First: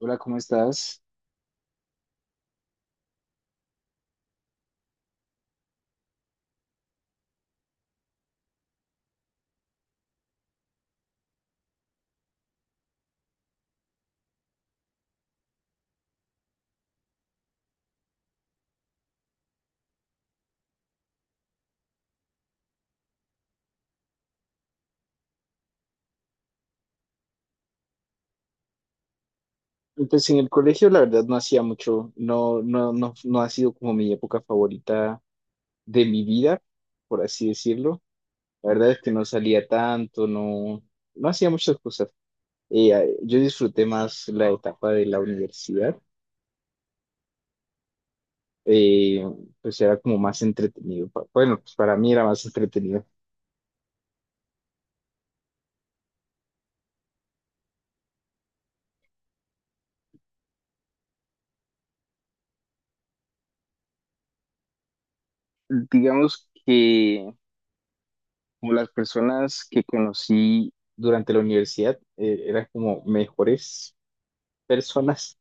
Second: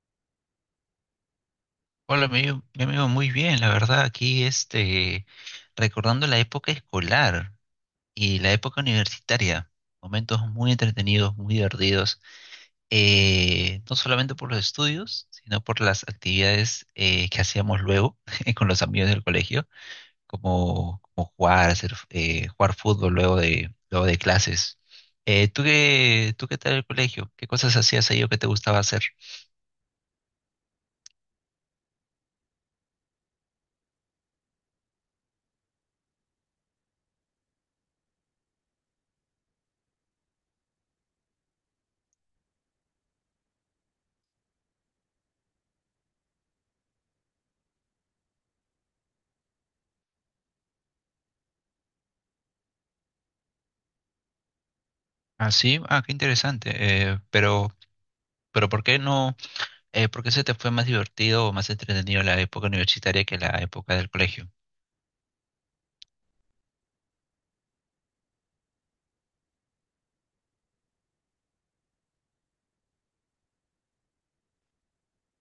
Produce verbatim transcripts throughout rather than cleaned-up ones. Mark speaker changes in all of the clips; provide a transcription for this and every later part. Speaker 1: Hola, ¿cómo estás?
Speaker 2: Hola, mi amigo, mi amigo, muy bien, la verdad, aquí este, recordando la época escolar y la época universitaria, momentos muy entretenidos, muy divertidos, eh, no solamente por los estudios, sino por las actividades eh, que hacíamos luego con los amigos del colegio, como, como jugar, hacer, eh, jugar fútbol luego de, luego de clases. Eh, ¿tú qué, tú qué tal el colegio? ¿Qué cosas hacías ahí o qué te gustaba hacer?
Speaker 1: Pues en el colegio la verdad no hacía mucho, no, no, no, no ha sido como mi época favorita de mi vida, por así decirlo. La verdad es que no salía tanto, no, no hacía muchas cosas. Eh, eh, yo disfruté más la etapa de la universidad, eh, pues era como más entretenido. Pa- Bueno, pues para mí era más entretenido.
Speaker 2: Ah, sí, ah, qué interesante, eh, pero, pero ¿por qué no? Eh, ¿por qué se te fue más divertido o más entretenido la época universitaria que la época del colegio?
Speaker 1: Digamos que como las personas que conocí durante la universidad eh, eran como mejores personas.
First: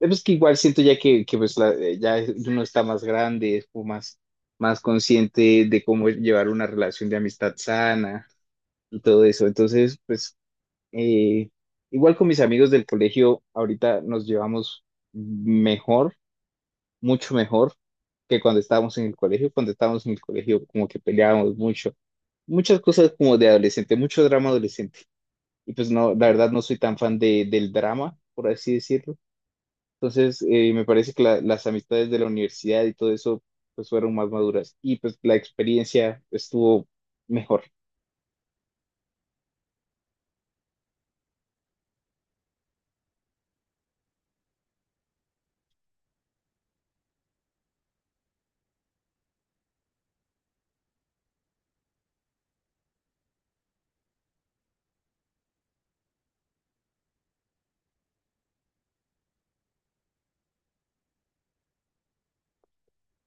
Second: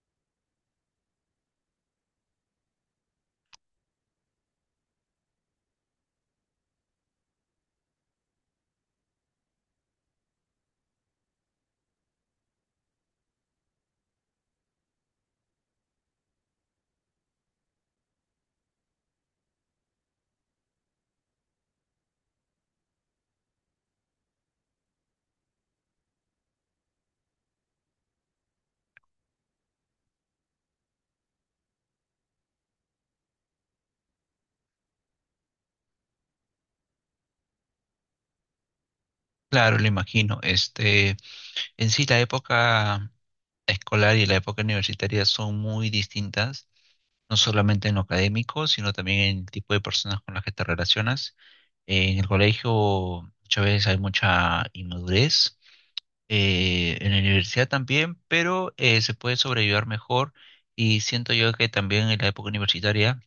Speaker 1: Eh, Pues que igual siento ya que, que pues la- eh, ya uno está más grande, es como más, más consciente de cómo llevar una relación de amistad sana y todo eso. Entonces, pues eh, igual con mis amigos del colegio, ahorita nos llevamos mejor, mucho mejor que cuando estábamos en el colegio. Cuando estábamos en el colegio, como que peleábamos mucho. Muchas cosas como de adolescente, mucho drama adolescente. Y pues no, la verdad no soy tan fan de, del drama, por así decirlo, entonces, eh, me parece que la- las amistades de la universidad y todo eso pues fueron más maduras y pues la experiencia estuvo mejor.
Speaker 2: Claro, lo imagino. Este, en sí, la época escolar y la época universitaria son muy distintas, no solamente en lo académico, sino también en el tipo de personas con las que te relacionas. Eh, en el colegio muchas veces hay mucha inmadurez, eh, en la universidad también, pero eh, se puede sobrevivir mejor y siento yo que también en la época universitaria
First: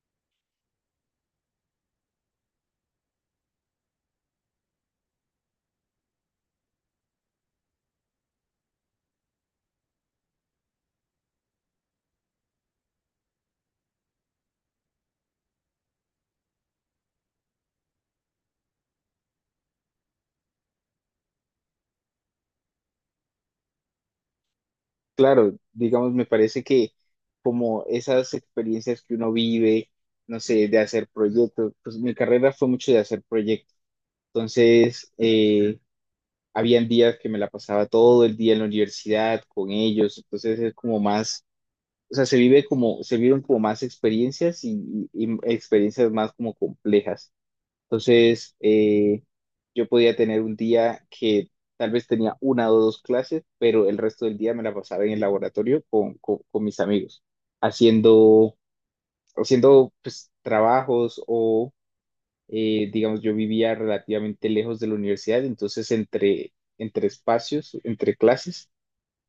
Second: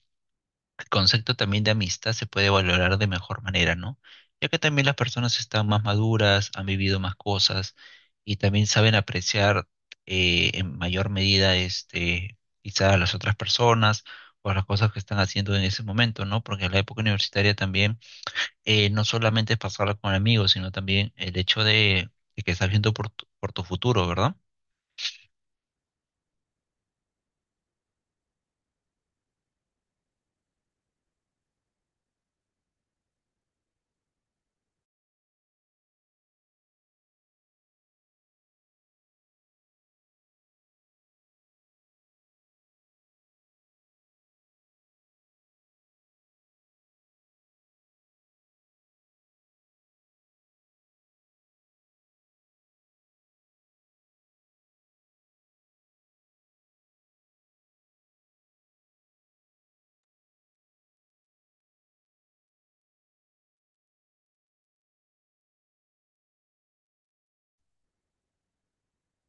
Speaker 2: concepto también de amistad se puede valorar de mejor manera, ¿no? Ya que también las personas están más maduras, han vivido más cosas y también saben apreciar eh, en mayor medida este, quizá a las otras personas o a las cosas que están haciendo en ese momento, ¿no? Porque en la época universitaria también eh, no solamente es pasarla con amigos, sino también el hecho de, de que estás viendo por tu, por tu futuro, ¿verdad?
Speaker 1: Claro, digamos, me parece que como esas experiencias que uno vive, no sé, de hacer proyectos, pues mi carrera fue mucho de hacer proyectos. Entonces, eh, habían días que me la pasaba todo el día en la universidad con ellos, entonces es como más, o sea, se vive como, se vieron como más experiencias y y- y experiencias más como complejas. Entonces, eh, yo podía tener un día que tal vez tenía una o dos clases, pero el resto del día me la pasaba en el laboratorio con, con- con mis amigos, haciendo, haciendo pues trabajos o, eh, digamos, yo vivía relativamente lejos de la universidad, entonces entre, entre espacios, entre clases,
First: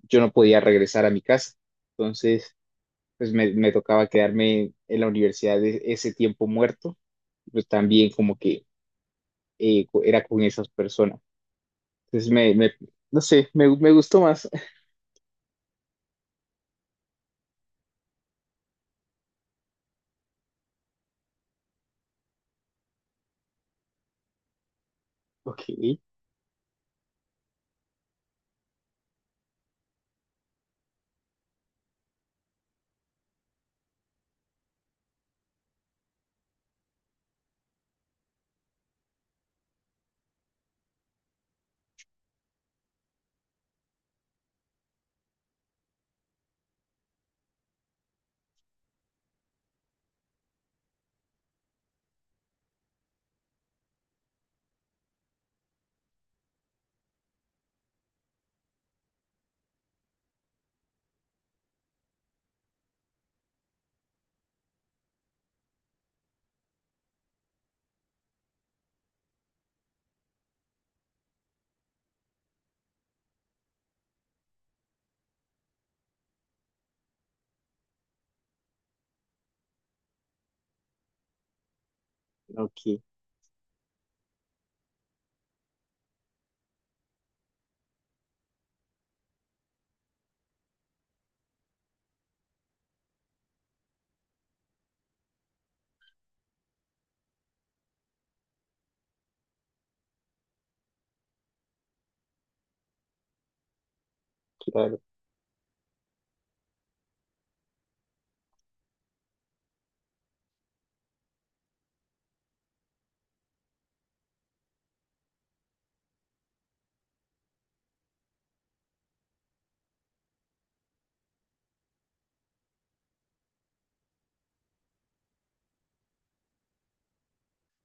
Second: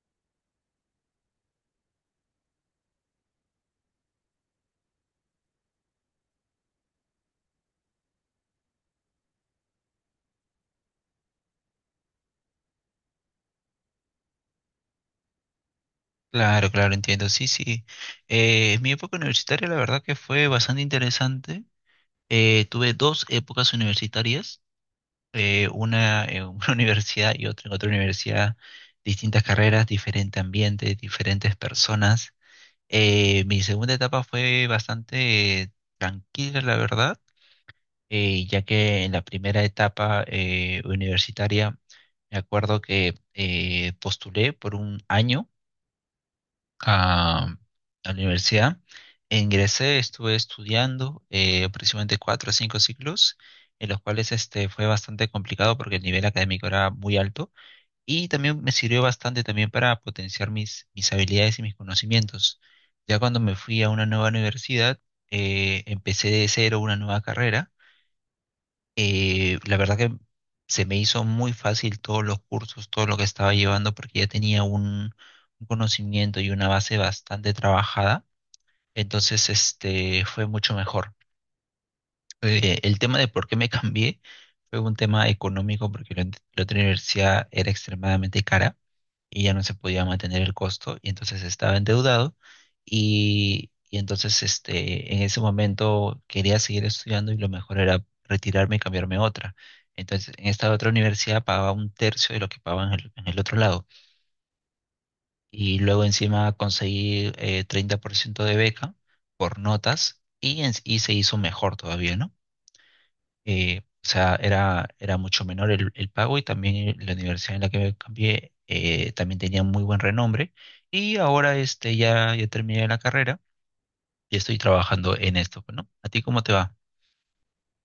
Speaker 1: yo no podía regresar a mi casa. Entonces, pues me, me tocaba quedarme en la universidad e- ese tiempo muerto, pues también como que eh, co- era con esas personas. Entonces me, me- no sé, me, me gustó más.
Speaker 2: Claro, claro, entiendo. Sí, sí. Eh, mi época universitaria, la verdad que fue bastante interesante. Eh, tuve dos épocas universitarias,
Speaker 1: Ok,
Speaker 2: eh, una en una universidad y otra en otra universidad, distintas carreras, diferente ambiente, diferentes personas. Eh, mi segunda etapa fue bastante eh, tranquila, la verdad, eh, ya que en la primera etapa eh, universitaria me acuerdo que eh, postulé por un año a, a la universidad. Ingresé, estuve estudiando eh, aproximadamente cuatro o cinco ciclos, en los cuales este, fue bastante complicado porque el nivel académico era muy alto y también me sirvió bastante también para potenciar mis, mis habilidades y mis conocimientos. Ya cuando me fui a una nueva universidad, eh, empecé de cero una nueva carrera eh, la verdad que se me hizo muy fácil todos los cursos, todo lo que estaba llevando, porque ya tenía un, un conocimiento y una base bastante trabajada. Entonces, este, fue mucho mejor. Eh, el
Speaker 1: ok,
Speaker 2: tema de por qué me cambié fue un tema económico, porque la, la otra universidad era extremadamente cara y ya no se podía mantener el costo y entonces estaba endeudado y, y entonces este, en ese momento quería seguir estudiando y lo mejor era retirarme y cambiarme a otra. Entonces en esta otra universidad pagaba un tercio de lo que pagaba en el, en el otro lado
Speaker 1: claro.
Speaker 2: y luego encima conseguí eh, treinta por ciento de beca por notas y, en- y se hizo mejor todavía, ¿no? eh, o sea, era, era mucho menor el, el pago y también la universidad en la que me cambié eh, también tenía muy buen renombre. Y ahora este, ya, ya terminé la carrera y estoy trabajando en esto, pues, ¿no? ¿A ti cómo te va?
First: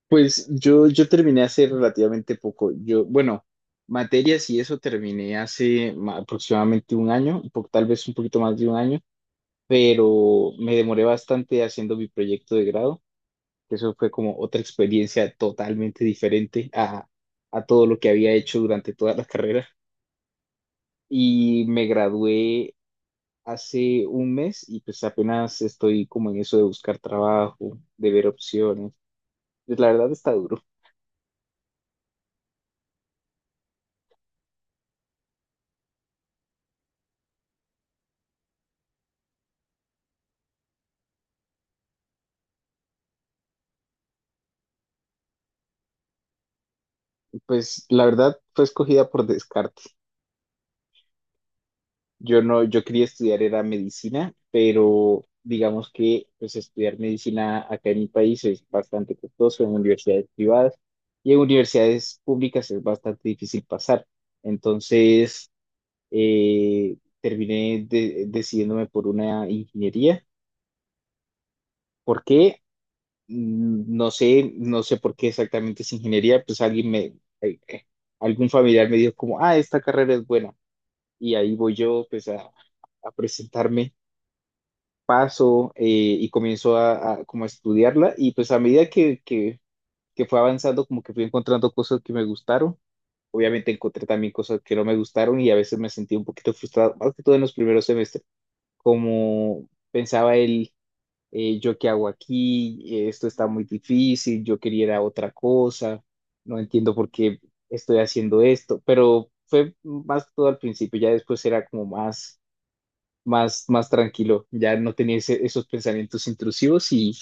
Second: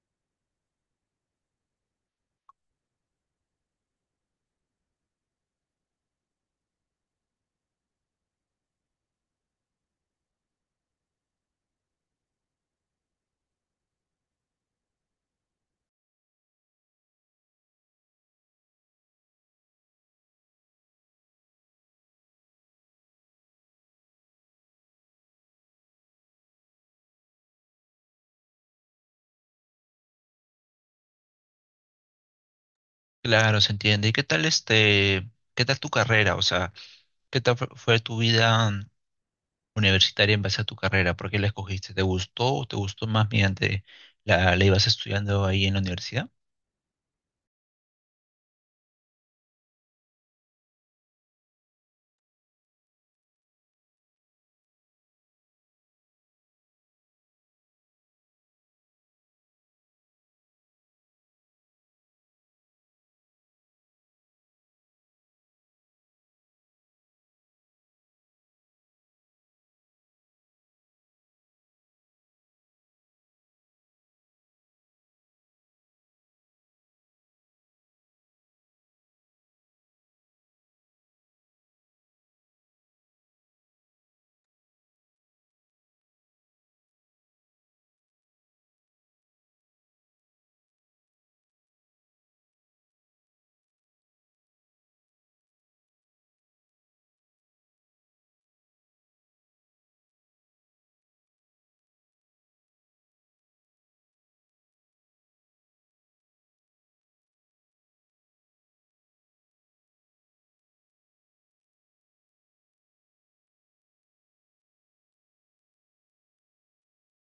Speaker 1: Pues yo, yo terminé hace relativamente poco. Yo, bueno, materias y eso terminé hace ma- aproximadamente un año, un po- tal vez un poquito más de un año, pero me demoré bastante haciendo mi proyecto de grado. Que Eso fue como otra experiencia totalmente diferente a, a todo lo que había hecho durante toda la carrera. Y me gradué hace un mes y pues apenas estoy como en eso de buscar trabajo, de ver opciones. Pues la verdad está duro.
Speaker 2: Claro, se entiende. ¿Y qué tal este, qué tal tu carrera? O sea, ¿qué tal fu- fue tu vida universitaria en base a tu carrera? ¿Por qué la escogiste? ¿Te gustó o te gustó más mediante la, la ibas estudiando ahí en la universidad?
Speaker 1: Pues la verdad fue escogida por descarte. Yo no, Yo quería estudiar era medicina, pero digamos que pues estudiar medicina acá en mi país es bastante costoso en universidades privadas y en universidades públicas es bastante difícil pasar. Entonces, eh, terminé de- decidiéndome por una ingeniería. ¿Por qué? No sé, no sé por qué exactamente es ingeniería, pues alguien me, eh, eh, algún familiar me dijo como, ah, esta carrera es buena. Y ahí voy yo, pues a, a presentarme, paso eh, y comienzo a, a como a estudiarla y pues a medida que, que, que fue avanzando, como que fui encontrando cosas que me gustaron. Obviamente encontré también cosas que no me gustaron y a veces me sentí un poquito frustrado, más que todo en los primeros semestres, como pensaba él, eh, yo qué hago aquí, eh, esto está muy difícil, yo quería ir a otra cosa, no entiendo por qué estoy haciendo esto, pero fue más todo al principio, ya después era como más, más, más tranquilo, ya no tenía ese- esos pensamientos intrusivos y,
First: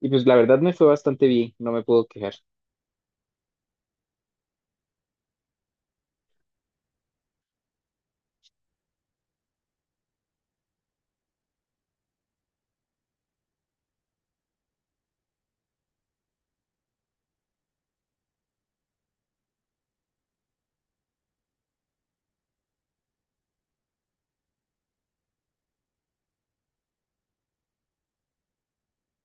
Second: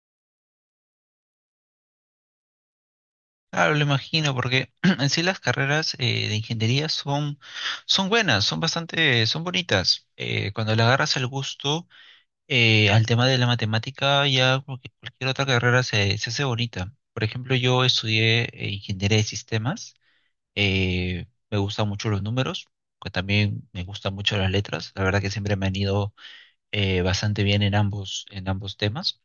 Speaker 1: y pues la verdad me fue bastante bien, no me puedo quejar.
Speaker 2: Claro, lo imagino, porque en sí las carreras eh, de ingeniería son, son buenas, son bastante, son bonitas. Eh, cuando le agarras el gusto eh, al tema de la matemática, ya cualquier cualquier otra carrera se, se hace bonita. Por ejemplo, yo estudié eh, ingeniería de sistemas, eh, me gustan mucho los números, que también me gustan mucho las letras. La verdad que siempre me han ido eh, bastante bien en ambos, en ambos temas.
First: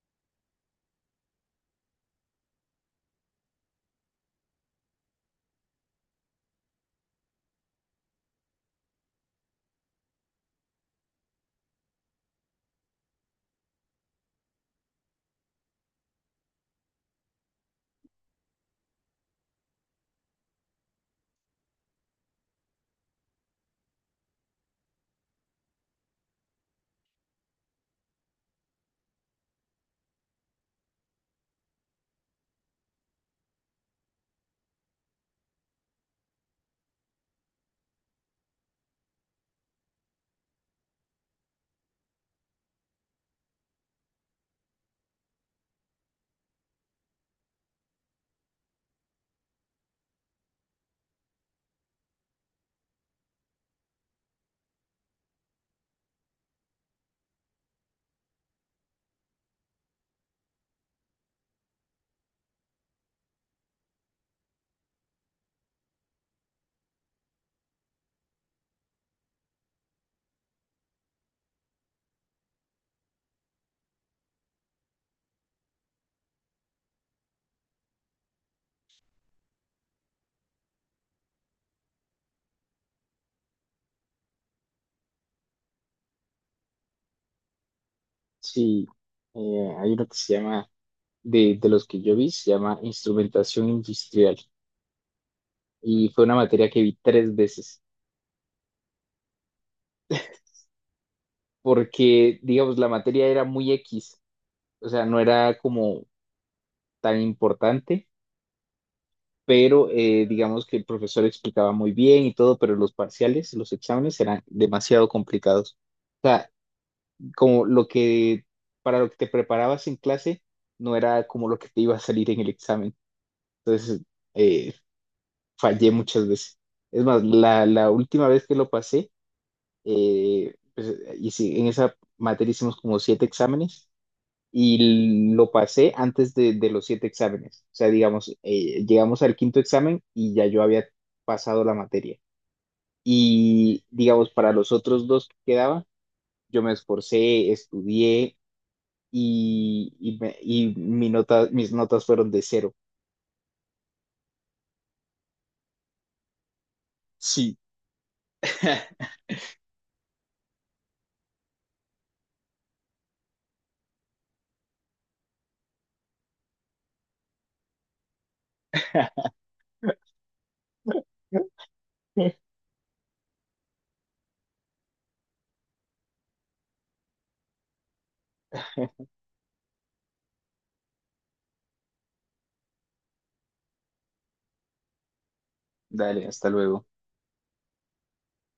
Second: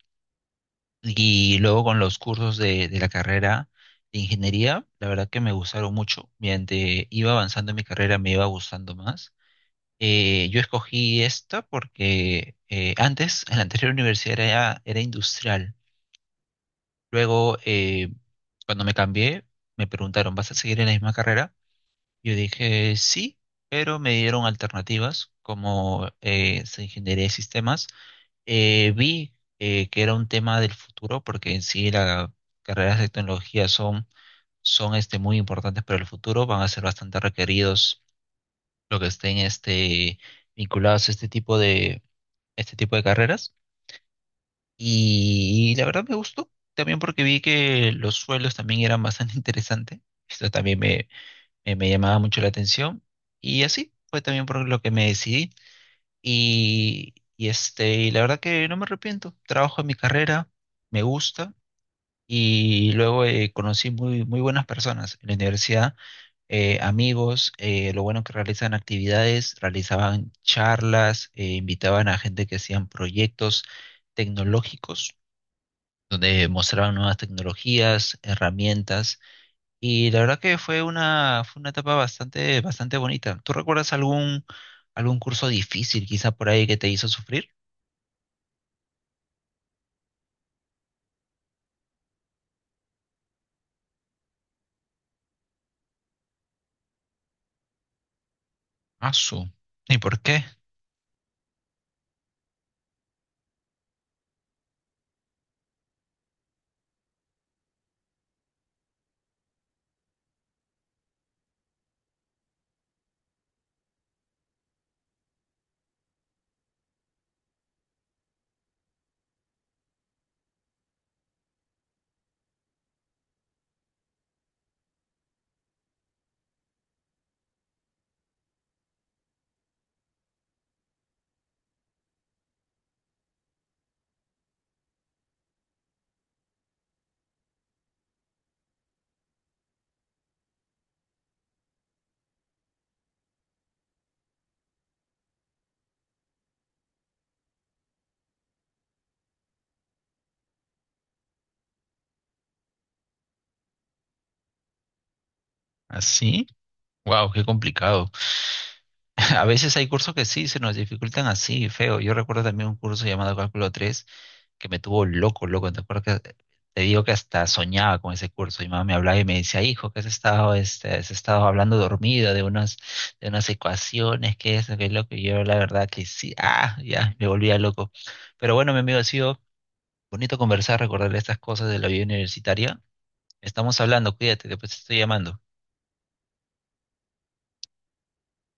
Speaker 2: Y luego con los cursos de, de la carrera de ingeniería, la verdad que me gustaron mucho. Mediante iba avanzando en mi carrera, me iba gustando más. Eh, yo escogí esta porque eh, antes, en la anterior universidad era, era industrial. Luego, eh, cuando me cambié, me preguntaron, ¿vas a seguir en la misma carrera? Yo dije, sí, pero me dieron alternativas como eh, ingeniería de sistemas eh, vi eh, que era un tema del futuro, porque en sí las carreras de tecnología son, son este, muy importantes para el futuro, van a ser bastante requeridos lo que estén este, vinculados a este tipo de, este tipo de carreras. Y, la verdad me gustó, también porque vi que los suelos también eran bastante interesantes. Esto también me, me, me llamaba mucho la atención. Y así fue también por lo que me decidí. Y, y, este, y la verdad que no me arrepiento. Trabajo en mi carrera, me gusta. Y luego eh, conocí muy, muy buenas personas en la universidad, eh, amigos, eh, lo bueno que realizan actividades, realizaban charlas, eh, invitaban a gente que hacían proyectos tecnológicos, donde mostraban nuevas tecnologías, herramientas. Y la verdad que fue una, fue una etapa bastante, bastante bonita. ¿Tú recuerdas algún, algún curso difícil quizá por ahí que te hizo sufrir?
Speaker 1: Sí, eh, hay uno que se llama, de, de los que yo vi, se llama Instrumentación Industrial y fue una materia que vi tres veces.
Speaker 2: Asu. ¿Y por qué?
Speaker 1: Porque, digamos, la materia era muy X, o sea, no era como tan importante, pero eh, digamos que el profesor explicaba muy bien y todo, pero los parciales, los exámenes eran demasiado complicados. O sea, como lo que, para lo que te preparabas en clase, no era como lo que te iba a salir en el examen. Entonces, eh, fallé muchas veces. Es más, la, la última vez que lo pasé, eh, pues, y sí, en esa materia hicimos como siete exámenes y lo pasé antes de, de los siete exámenes. O sea, digamos, eh, llegamos al quinto examen y ya yo había pasado la materia. Y digamos, para los otros dos que quedaban, yo me esforcé, estudié y, y, me- y mi nota, mis notas fueron de cero.
Speaker 2: ¿Así? Wow, qué
Speaker 1: Sí.
Speaker 2: complicado. A veces hay cursos que sí se nos dificultan así, feo. Yo recuerdo también un curso llamado Cálculo tres que me tuvo loco, loco. Te acuerdas que te digo que hasta soñaba con ese curso. Mi mamá me hablaba y me decía, hijo, que has estado, este, has estado hablando dormido de unas, de unas, ecuaciones, que eso, que loco. Y yo la verdad que sí, ah, ya, me volvía loco. Pero bueno, mi amigo, ha sido bonito conversar, recordar estas cosas de la vida universitaria. Estamos hablando, cuídate, después te estoy llamando.
Speaker 1: Dale, hasta luego.